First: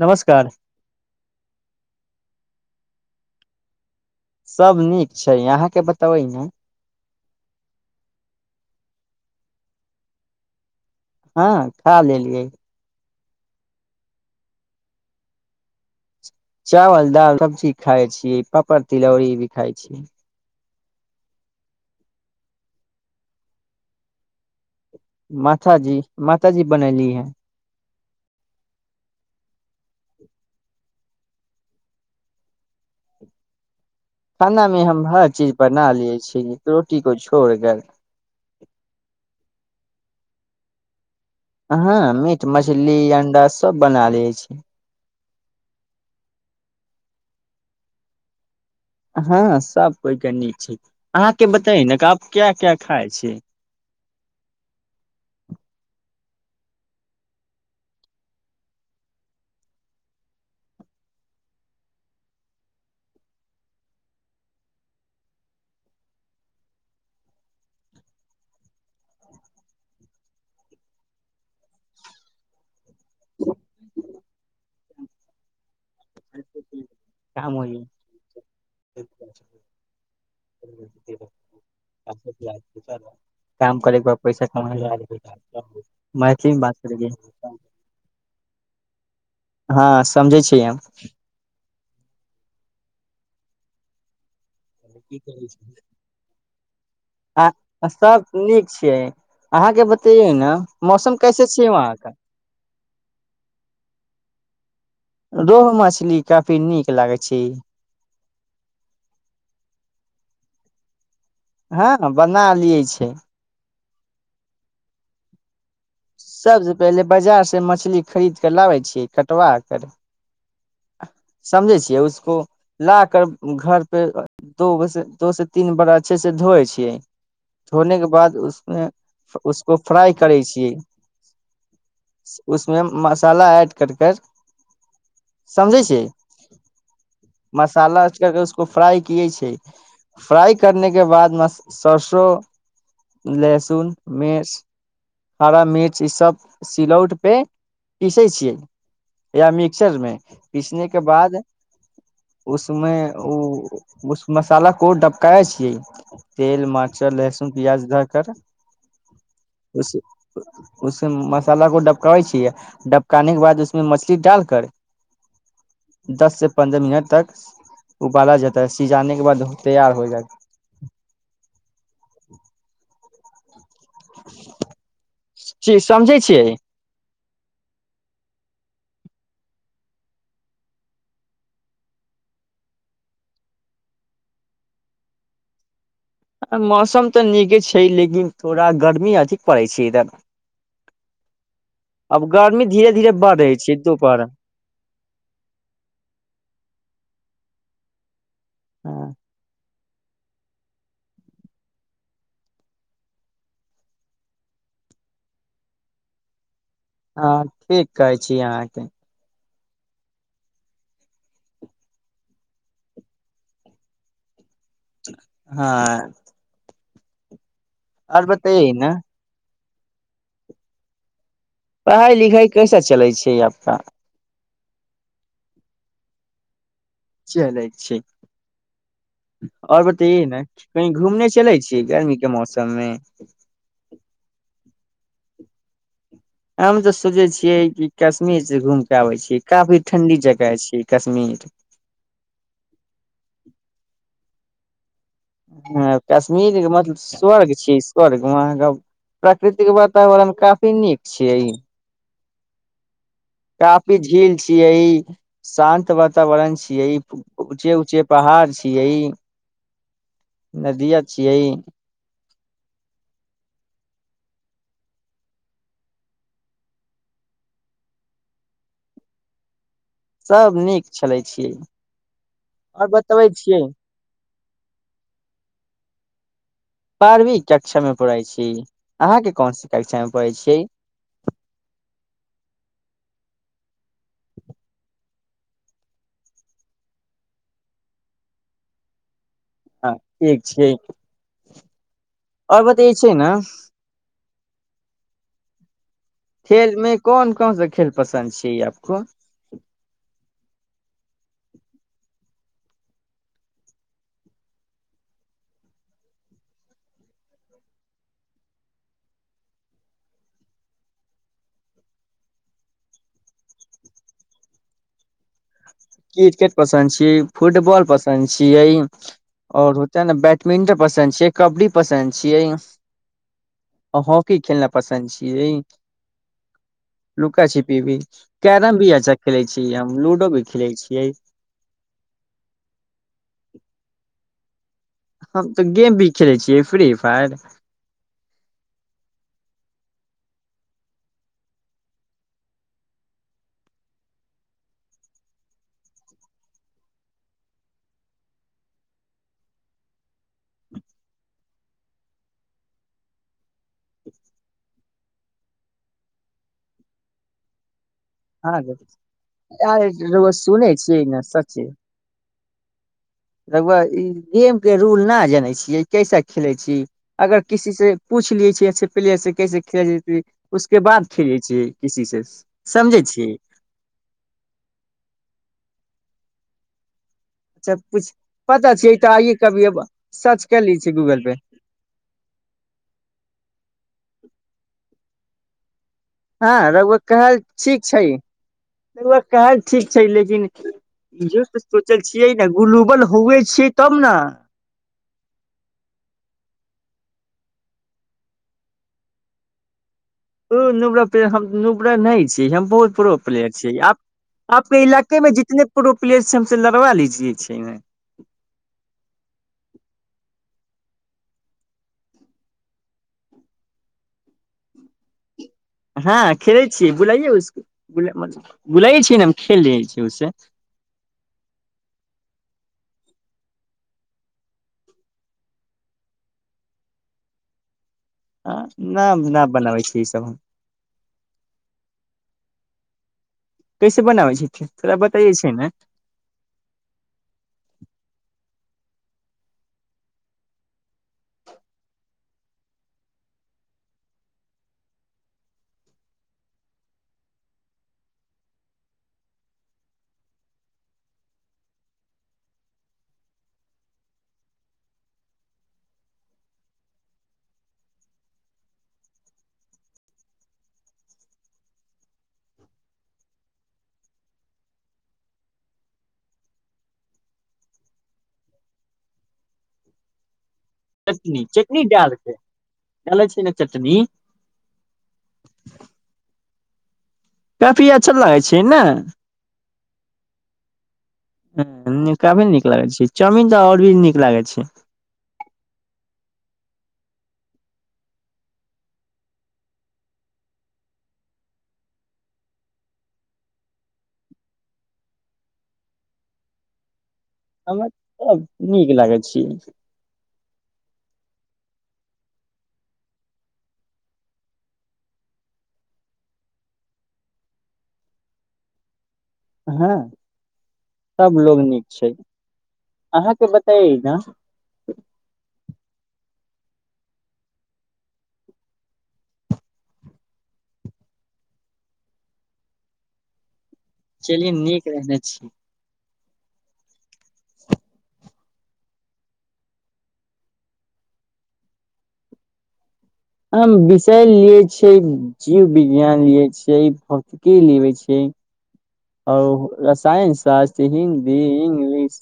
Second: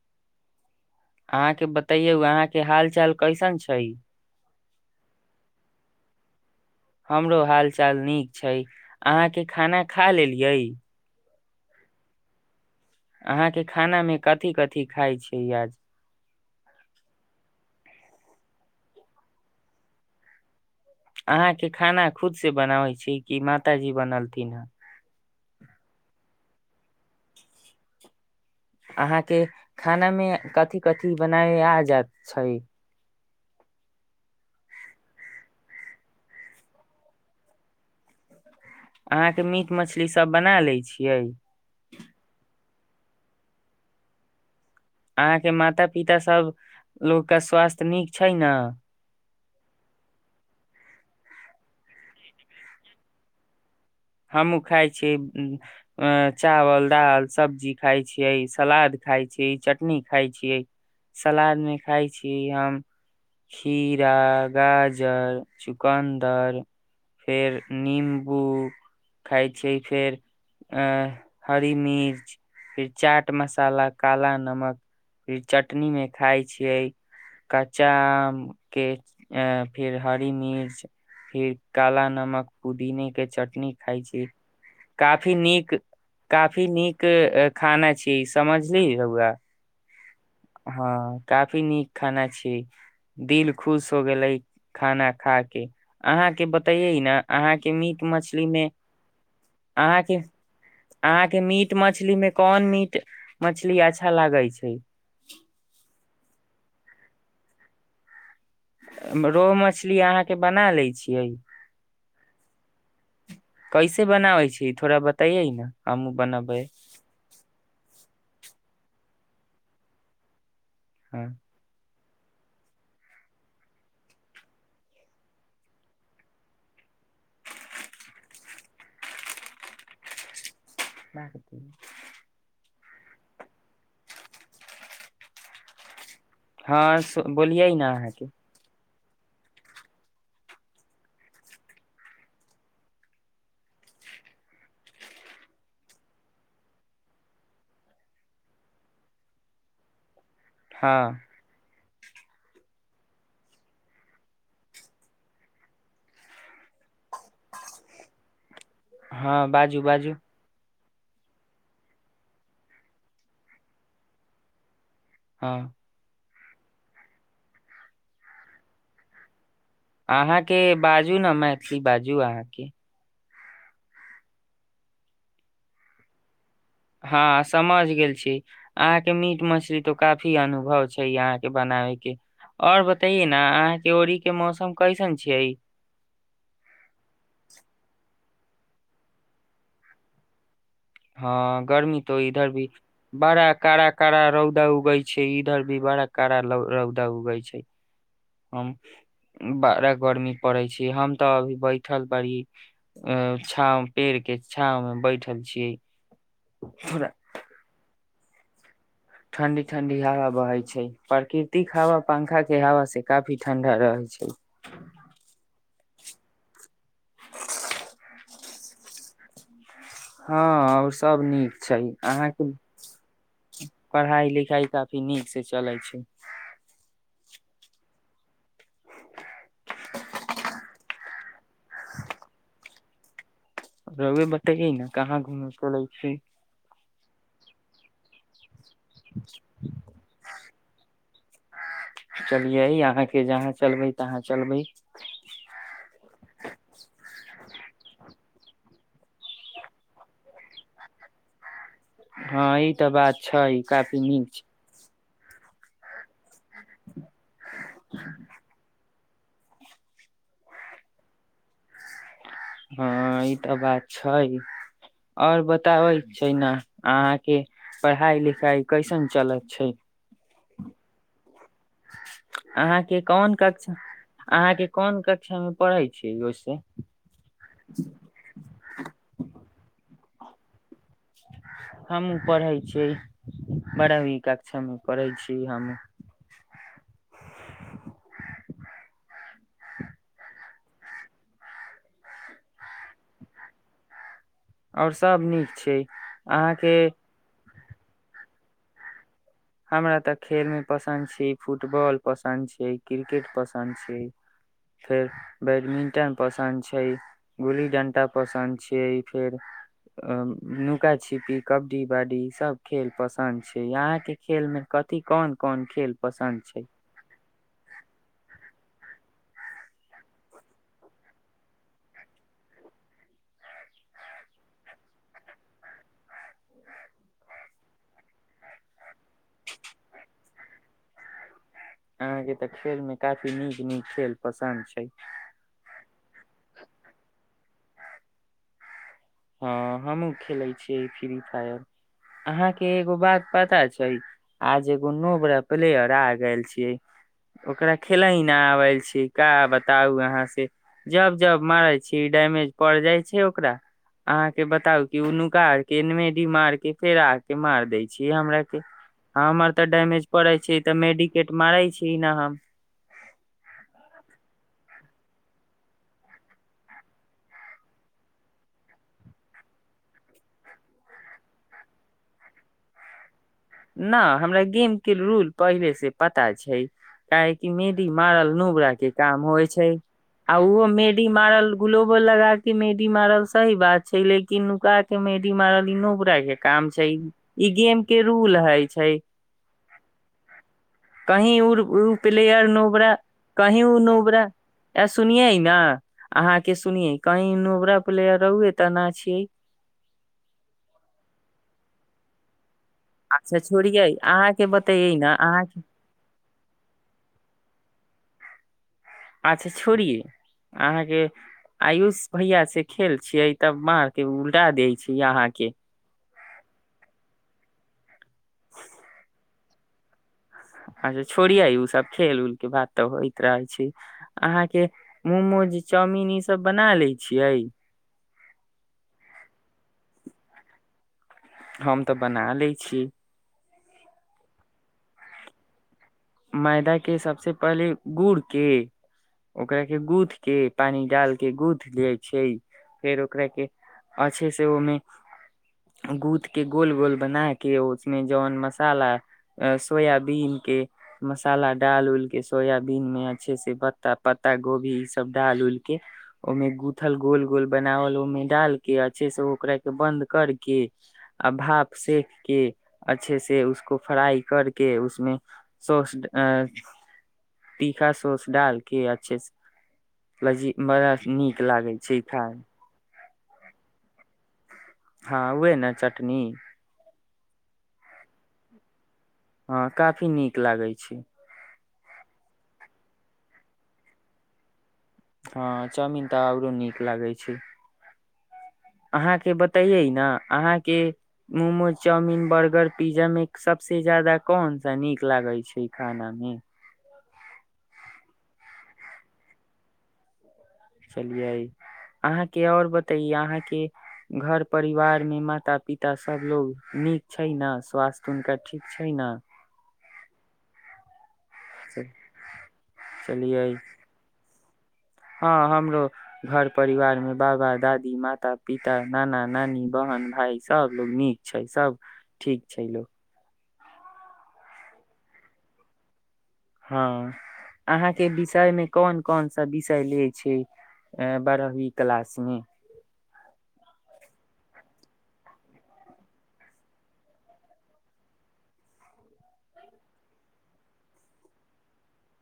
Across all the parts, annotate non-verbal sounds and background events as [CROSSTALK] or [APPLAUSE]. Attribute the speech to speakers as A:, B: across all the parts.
A: नमस्कार
B: अहाँके बताइ यौ अहाँके हाल चाल कैसन छै
A: सभ नीक छै अहाँके बतेबै ने
B: हमरो हाल चाल नीक छै अहाँके खाना खा लेलियै
A: हँ खा लेलियै
B: अहाँके खानामे कथी कथिी खाइ छै आज
A: चावल दाल सबजी खााय छीिय पापड़ तिलौरी भी खााय छी
B: अहाँ के खाना खुद से बनाबै छी कि मातााजी बनलथिन हे
A: माता जी माता जी बनैेली है
B: अहाँके खाना मे कथिी कथिी बनाय आ जात छै
A: खाना मे हम हर चीज बना लिये छीिय रोटी को छोड़ क
B: अहाँके मीट मछली सब बना लैत छियै
A: हँ मीट मछली मछली अं्डा सब बना ले छी
B: अहाँके माता पिताभ लोकके स्वास्थ्य नीक छै ने
A: हँ सभ कोइके नीक छै अहाँके बताै न कि आब क्या क्या खाइ छी
B: हमहूँ खाइ छियै चावल दालि सब्जी खााय छियै सलाद खाइ छी चटनी खाइ छियै सलादमे खाइ छीिय हम खीरा गाजर चुकन्दर फेर निम्बू खाइ छी फेर अ हरी मिर्च फेर चाट मसाला काला नमक फिर चट चटनी मे खााय छियै
A: काम
B: कच्चा आम के
A: हो
B: फिर हरी मिर्च फिर काला नमक पुदीने के चटनी खाइ
A: ओार
B: छियै।
A: पैसा कमा
B: काफी नीक
A: मैथिलीमे
B: काफी
A: बात
B: नीक
A: कर
B: अ,
A: [UNINTELLIGIBLE]
B: खाना छी [UNINTELLIGIBLE]
A: हँ समझै छिय हम
B: हँ काफी नीक खाना छी दिल खुश हो गेलै खाना खा के अहाँके बतैयै ने
A: आ
B: अहाँके
A: आ
B: मीट
A: सब
B: मछली मे
A: नीक छियै
B: अहाँके
A: बतैयै ने मौसम
B: अहाँके
A: कैसे छियै
B: मीट
A: वहाँ के
B: मछलीमे कोन मीट मछली अच्छा लागै छै [UNINTELLIGIBLE]
A: रोहु मछली काफी नीक लागै छै
B: रोहु मछली अहाँ के बना ले छियै
A: हँ बना लिये छै
B: कैसे बनाबै छी थोड़ा बतैयै ने हमहूँ बनबै
A: सबसँ पहिले बाजार से मछली खरीद क लाबै छीिय कटवा कर
B: हँ
A: समझै छियै ए ना को ला कर घर पे द दो से तीन बार अच्छे से धोए छियै धोने के बाद उसमे उसको फ्राई करे छीियै
B: ब खति
A: उमे मसाला ऐड करकर समझै छियै
B: हँ बोलियै ने
A: मसाला
B: अहाँके
A: कर उसको फ्रा पिये छै फ्राइ करने के बाद सरसो लहसुन मिर्च हरा मिर्च ई सब सिलौट पे पीसे छियै या मिक्सचर मे पीसने के
B: हँ
A: बाद उसमे ओ उस मसाला को डबकाय छियै तेल मारचर लहसुन प्याज धऽ कर
B: हँ बाजू बाजू
A: उसमे मसाला को डबकाबै छियै डबकाने के बाद उसमे मछली डाल कर
B: हँ
A: दस से पन्द्रह मिनट तक उबाला जाता है सिझाने के बाद तैयार हो
B: अहाँके बाजू ने मैथिली बाजू अहाँके
A: जी समझै छियै
B: हँ समझ गेल छी अहाँके मीट मछली तो काफी अनुभव छै अहाँ के बनाबे के और बतैये ने अहाँ के ओड़ी के मौसम कैसन छियै
A: मौसम तऽ नीके छै लेकिन थोड़ा गर्मी अधिक पड़ै छै इधर
B: हँ गर्मी त
A: अब
B: इधर
A: गर्मी
B: भी
A: धीरे धीरे बढ़
B: बड़ा
A: रहै छै
B: का
A: दुपहर
B: का रौदा उगई छै इधर भी बड़ा का रौदा उ गइ छै हम बारह गर्मी पड़े छै हम तऽ अभी बैठल पड़ी छाँव पेड़ के छाव में बैठल छीियै
A: हँ ठीक कहै छी अहाँके
B: ठंडी ठंडी हवा बहै छै प्राकृतिक हवा पंखा के हवा से काफी ठंडा रहै छै
A: हँ आओर बताय न
B: हँ औऱ सब नीक छै
A: पढ़ाइ
B: अहाँ के
A: लिखाइ कैसा चलै छै आपका
B: पढ़ाई लिखाई काफी नीक से चलै छै
A: चलै छी आओर बतैे ने कही घूमने चलै छी छिय गर्मी के मौसममे [UNINTELLIGIBLE] [UNINTELLIGIBLE]
B: रउवे बतैये ने कहाँ घूमै चलै छै
A: हम तऽ सोचै छियै कि कश्मीर से घुम बे छी काफी ठंडी जगह छै ई कश्मी
B: चलियै अहाँके जहाँ चलबै तहाँ चलबै
A: ह कश्मीरके मतलब स्वर्ग छी स्वर्ग अहाँके प्राकृतिक वातावरण काफी नीक छियै
B: हँ ई तऽ बात छै
A: काफी
B: नीक
A: ठीक
B: छै
A: छियै ई शांत बात वातावरण छीयै ऊचे ऊचे पहाड़ छीयै नदीया छिये
B: हँ ई तऽ बात छै आओर बताबै छै ने अहाँके पढ़ाई लिखाई कैसन चलत छै
A: सब नीक छलै आओर बतबै छियै
B: अहां के कोन कक्षा में पढ़े छीै यो से
A: बारवी कक्षा मे पढ़ै छी अहाँके कोनसी कक्षा मे पढय छिये
B: हमहूँ पढ़ै छियै बारहबी कक्षा मे पढ़ैय छी की हममे
A: हँ एकठ ठ आओर बतै छै ने
B: आओर सभ नीक छै
A: खेल
B: अहाँके
A: मे कोन कोन सा खेल पसन्द छै आपको
B: खेलमे पसन्द छी फुटबॉल पसन्द छै क्रिकेट पसन्द छै फेर बैडमिंटन पसन्द छै गुल्ली डंटा पसन्द छै फेर नुका छिपी कबड्डी बा्डी सब खेल पसन्द छै अहाँके खेल में कथि कोन कोन खेल पसन्द
A: क्रिकेट
B: छै
A: पसन्द छीयै फुटबॉल पसन्द छीयै और होताे ने बैडमिंटन पसन्द छीयै कबड्डी पसन्द छीयै हॉकी खेलना पसन्द छीयै लुका छिपी भी कैरम भी अच्छा खेले छीय हम लूडो भी खेलैय छियै
B: अहाँ के तऽ खेल मे काफी नीक नीक खेल पसन्द छै
A: हम तऽ गेम भी खेलैय छियै फ्री फायर
B: हँ हमहूँ खेलैत छियै फ्री फायर अहाँके एगो बात पता छै आज एगो नओ बोड़ा प्लेयर आ गेल छियै ओकरा खेलय नहि आबल छी का बताउ अहाँ से जब जब मारै छी डैमेज पड़ जाइ छै ओकरा अहा के बताउ क उ नुका के नमेदी मार के फेर आ के मार देई छी हमरा के
A: हँ
B: हमर तऽ
A: यार
B: डैमेज
A: रउआ
B: पड़े छै
A: सुनै
B: तऽ
A: छियै ने
B: मेडिकेट मारै
A: सचे
B: छी ने हम
A: रउआ ई गेम के रूल न जानै छीयै कैसा खेले छी अगर किसी से पूछ लिये छी अच्छे प्लेयर से कैसे खेल उसके बाद खेले छी किसी से समझे छी
B: न हमरा गेम के रूल पहिले से पता छै काहेक
A: अच्छा
B: मेदी
A: कुछ
B: मारल नोबरा
A: पता
B: के
A: छियै तऽ
B: काम
A: आइये
B: होय
A: कभी
B: छै
A: अब
B: आ
A: सर्च कर
B: ओहो
A: लै छियै
B: मेदी
A: गूगल पे
B: मारल ग्लोबो लगा के मेदी मारल सही बात छै लेकिन नुका के मेी मारल इ
A: हँ रघुव कहाल ठीक छै
B: ब्लूल हइ छै
A: रउआ कहल ठीक छै लेकिन
B: कह
A: इहो तऽ सोचल छियै ने
B: प्लेयर नोबरा
A: ग्लोबल हुए
B: कही
A: छियै
B: ओ
A: तब ने
B: नोबरा सुने ने अहाँ के सुने कही नबरा प्लेयर रहुए तऽ न छियै
A: ओ नब हम नुबरा नहि छी हम बहुत प्रो
B: अच्छा
A: प्लयर छै
B: छोड़ियै अहाँके
A: आपके
B: बतैयै न
A: इलाके में
B: अहाँके
A: जितने प्रो प्लेयर छै हमस लड़वा लीजिये छै
B: अच्छा छोड़िये अहाँके आयुष भैया से खेल छियै तब बके उलटा दै छै अहाँके
A: हँ खेले छीै बुलाे बुलाे छीै ने खेलै छी उसे
B: अच्छा छोड़िये उ सब खेल उल के बात तऽ होइत रह छै अहाँके मोमोज चाउमिन ईसभ बना ले छियै
A: ह न न बनाबै छीिय ईसभ हम
B: हम तऽ बना लै छीिय
A: कैसे बनाबै छ तथोरा बताइे छै ने
B: मैदा के सबसँ पहिले गुड़ के ओकरा के गूँथ के पानी डाल के गूँथ लिये छै फेर ओकरा के अच्छे से ओहिमे गूँथ के गोल गोल बना के उसमे जन मसाला सोयाबीन के मसाला डालि उऊलि कऽ सोयाबीनमे अच्छेसँ पत्ता पत्ता गोभी इसभ डालि उऊलि कऽ ओहिमे गूँथल गोल गोल बनाओल ओहिमे डालि कऽ अच्छेसँ ओकराके बन्द करि कऽ आ भाप सेक कऽ अच्छे से उसको फ्राइ करि कऽ उसमे सौस तीखा सोस डालके अच्छे लजी बड़ा नीक लागै छै ई खाय
A: डालै छी ने चटनी
B: हँ उहे ने चटनी
A: काफी अच्छा लागै छै ने
B: हँ काफी नीक लागै छै
A: ह काफी नीक लागै छै चामीिन तऽ आओर भी नीक लागै छै
B: हँ चाउमिन तऽ औरो नीक लागै छै अहाँके बतैये ने अहाँके मोमोज चाउमिन बर्गर पिज्जा मे सबस ज्यादा कोन सा नीक लागै छै खाना मे
A: हमरा सब नीक लागै छी
B: चलियै अहाँके आओर बतैै अहाँके घर परिवारमे माता पिता सभलोग नीक छै ने स्वास्थ्य हुनका ठीक छै ने
A: हँ सब लोग नीक छै अहाँके
B: चलियै
A: बताय न
B: हँ हमरो घर परिवारमे बाबा दादी माता पिता नाना नानी बहन भाय सभ लो नीक छै सभ ठीक छै लोको
A: चलि नीक रहने छीिय
B: हँ अहाँके विषयमे कोन कोन सा विषय लैत छै अ बारहवी क्लासमे
A: आ विषय लिै छिय जीवविज्ञान लियै छियै भौतिकी लै छै आओर रसायन शास्त्र हिन्दी इंग्लिश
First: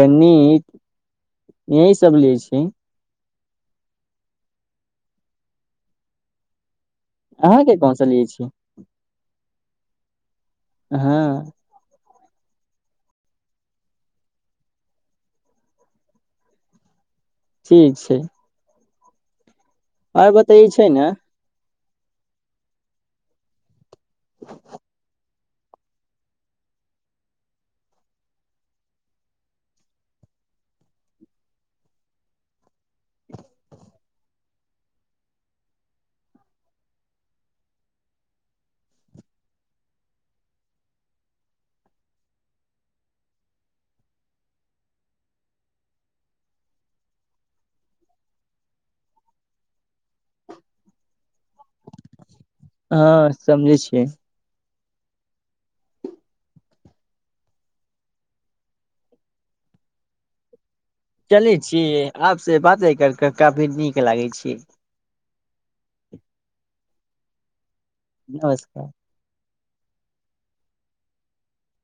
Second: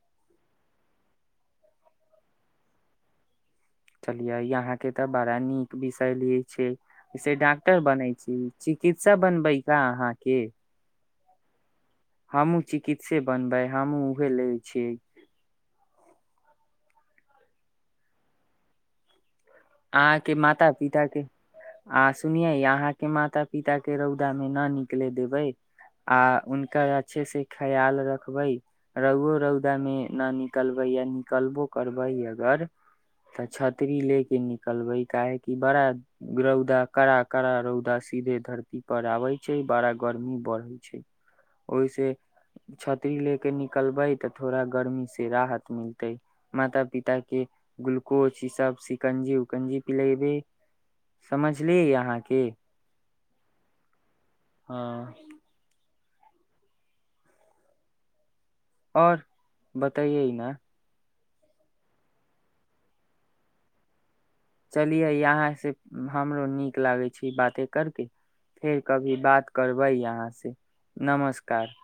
A: गणित यहीसभ लै छै
B: चलिये यहााँ के तऽ बड़ा नीक विषय ले छै जसे
A: अहाँके
B: डॉक्टर
A: कोन सा
B: बनै
A: लिये
B: छी चिकित्सा बनबै का अहाँके
A: [INAUDIBLE]
B: हमूँ चिकित्से बनबै हमहहुँ उह लै छियै
A: ठीक छै
B: अह
A: आर
B: के
A: बतै
B: माता
A: छै
B: पििता
A: ने
B: के आ सुनिये यहाँ के माता पिता के के रौदामे नहि निकलै देबै आ हनकर अच्छे से ख्याल रखबै रौओ रौदा मे न निकलबै य निकलबो करबै अगर तऽ छतरी ले के न नले काहेकि बड़ा रौदा कड़ा कड़ा रौदा सीधे धरती पर आबे छै बड़ा गर्मी बढ़े छै ओहि से छतरी ले के निकलबे ते थोड़ा गर्मी से राहत मिलते माता पिता के ग्लूकोज ई सब सिकंजी गंजी पिलेबे समझलिय अहाँके
A: हँ समझे छियै
B: हँ आओर बताइए ह ने
A: चले छीिय आप से बाते करके काफी नीक लागै छै
B: चलियै यहाँ से हमरो नीक लागै छी बाते करके फेर
A: नमस्कार
B: कभी बात करबै यहाँ से नमस्कार